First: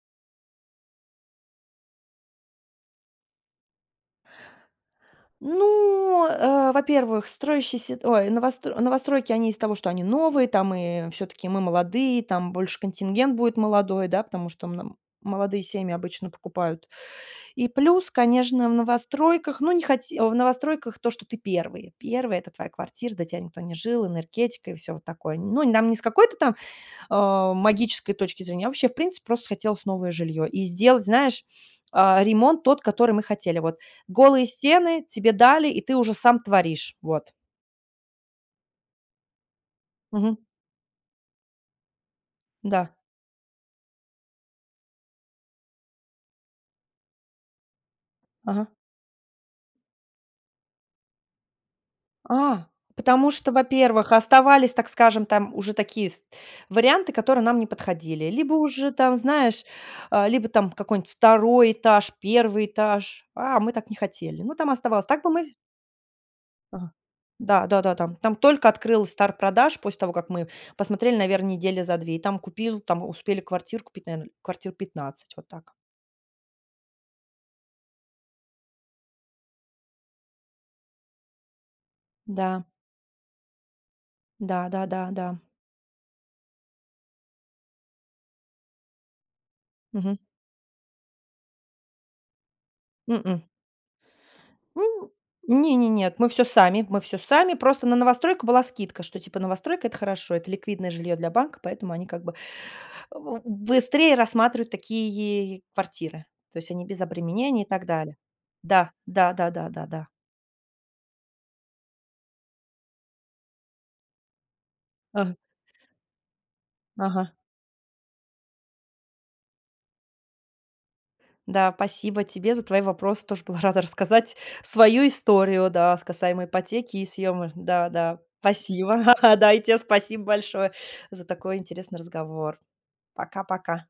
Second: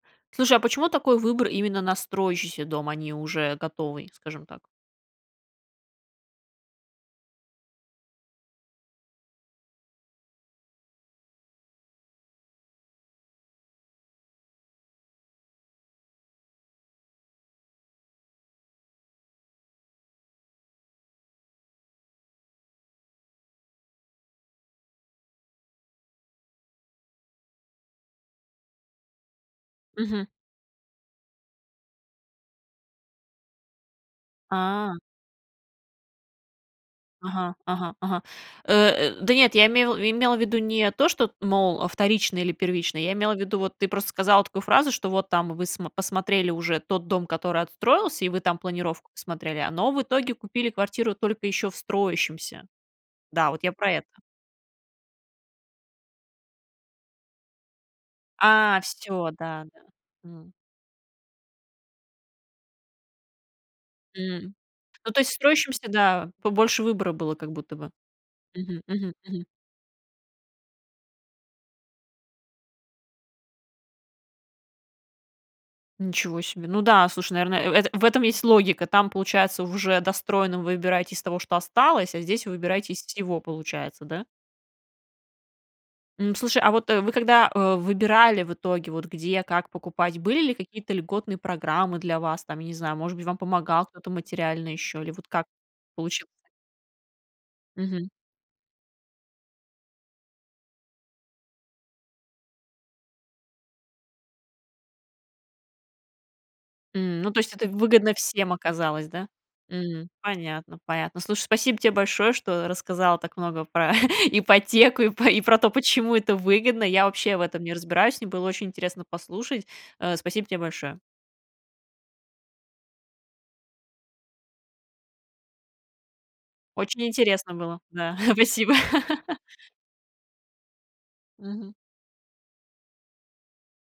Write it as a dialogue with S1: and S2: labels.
S1: Слушай, а почему такой выбор именно на строящийся дом, а не уже готовый, скажем так?
S2: Ну, э, во-первых, строящиеся, т ой, новост новостройки, они из-за того, что они новые, там и всё-таки мы молодые, там больше контингент будет молодой, да, потому что мн молодые семьи обычно покупают. И плюс, конечно, в новостройках, ну, не хоте в новостройках то, что ты первый первый, это твоя квартира, до тебя никто не жил, энергетика и всё вот такое. Ну, нам не с какой-то там, э, магической точки зрения, а вообще, в принципе, просто хотелось новое
S1: Мгм.
S2: жилье и сделать, знаешь, э, ремонт тот, который мы хотели, вот: голые
S1: А.
S2: стены тебе дали, и ты уже сам творишь. Вот.
S1: Ага, ага, ага. Э, э, да нет, я име имела
S2: Мгм.
S1: в виду не то, что т мол, а вторично или
S2: Да.
S1: первично, я имела в виду, вот ты просто сказала такую фразу, что вот там вы смо посмотрели уже тот дом, который отстроился, и вы там
S2: Ага.
S1: планировку посмотрели, э, но в итоге купили квартиру только ещё в строящемся.
S2: А, потому
S1: Да,
S2: что,
S1: вот я про это.
S2: во-первых, оставались, так скажем, там уже такие вс варианты, которые нам не подходили, либо
S1: А,
S2: уже там,
S1: всё,
S2: знаешь,
S1: да-да.
S2: э, либо
S1: М.
S2: там какой-нибудь 2 этаж, 1 этаж, а мы так не хотели, ну,
S1: М.
S2: там оставалось,
S1: Ну, то
S2: так
S1: есть
S2: бы
S1: в
S2: мы вз
S1: строящемся, да, побольше
S2: Ага.
S1: выбора было как
S2: Да
S1: будто
S2: да
S1: бы.
S2: да, там там только
S1: Мгм,
S2: открыл
S1: мгм,
S2: старт
S1: мгм.
S2: продаж после того, как мы посмотрели, наверное, недели за 2, и там купил, там успели квартиру купить, наверное, квартир 15. Вот так.
S1: Ничего себе. Ну да, слушай, наверное, э, в этом есть логика. Там получается, в уже достроенном вы выбираете из того, что осталось, а здесь вы
S2: Да.
S1: выбираете из всего, получается, да?
S2: Да, да, да, да.
S1: М, слушай, а вот, э, вы когда, э, выбирали в итоге, вот где, как покупать,
S2: Мгм.
S1: были ли какие-то льготные программы для вас там, я не знаю, может быть, вам
S2: М-м.
S1: помогал кто-то материально
S2: У,
S1: ещё или вот как
S2: не не нет,
S1: получилось?
S2: мы всё сами, мы всё сами. Просто на
S1: Мгм.
S2: новостройку была скидка, что, типа, новостройка- это хорошо, это ликвидное жильё для банка, поэтому они, как бы, в быстрее рассматривают такие квартиры. То есть они без
S1: М, ну, то есть
S2: обременений и
S1: это
S2: так
S1: выгодно
S2: далее.
S1: всем
S2: Да,
S1: оказалось, да?
S2: да да да да.
S1: Мгм. Понятно понятно. Слушай, спасибо тебе большое, что рассказала так много про ипотеку и по
S2: Ага.
S1: и про то, почему это выгодно. Я
S2: Ага.
S1: вообще в этом не разбираюсь, мне было очень интересно послушать. Э, спасибо тебе большое!
S2: Да, спасибо тебе за твои вопросы. Тоже была рада рассказать свою историю, да, касаемо ипотеки
S1: Очень
S2: и съёма.
S1: интересно было,
S2: Да
S1: да,
S2: да,
S1: спасибо.
S2: спасибо! Да, и те спасибо большое за такой
S1: Мгм.
S2: интересный разговор. Пока-пока!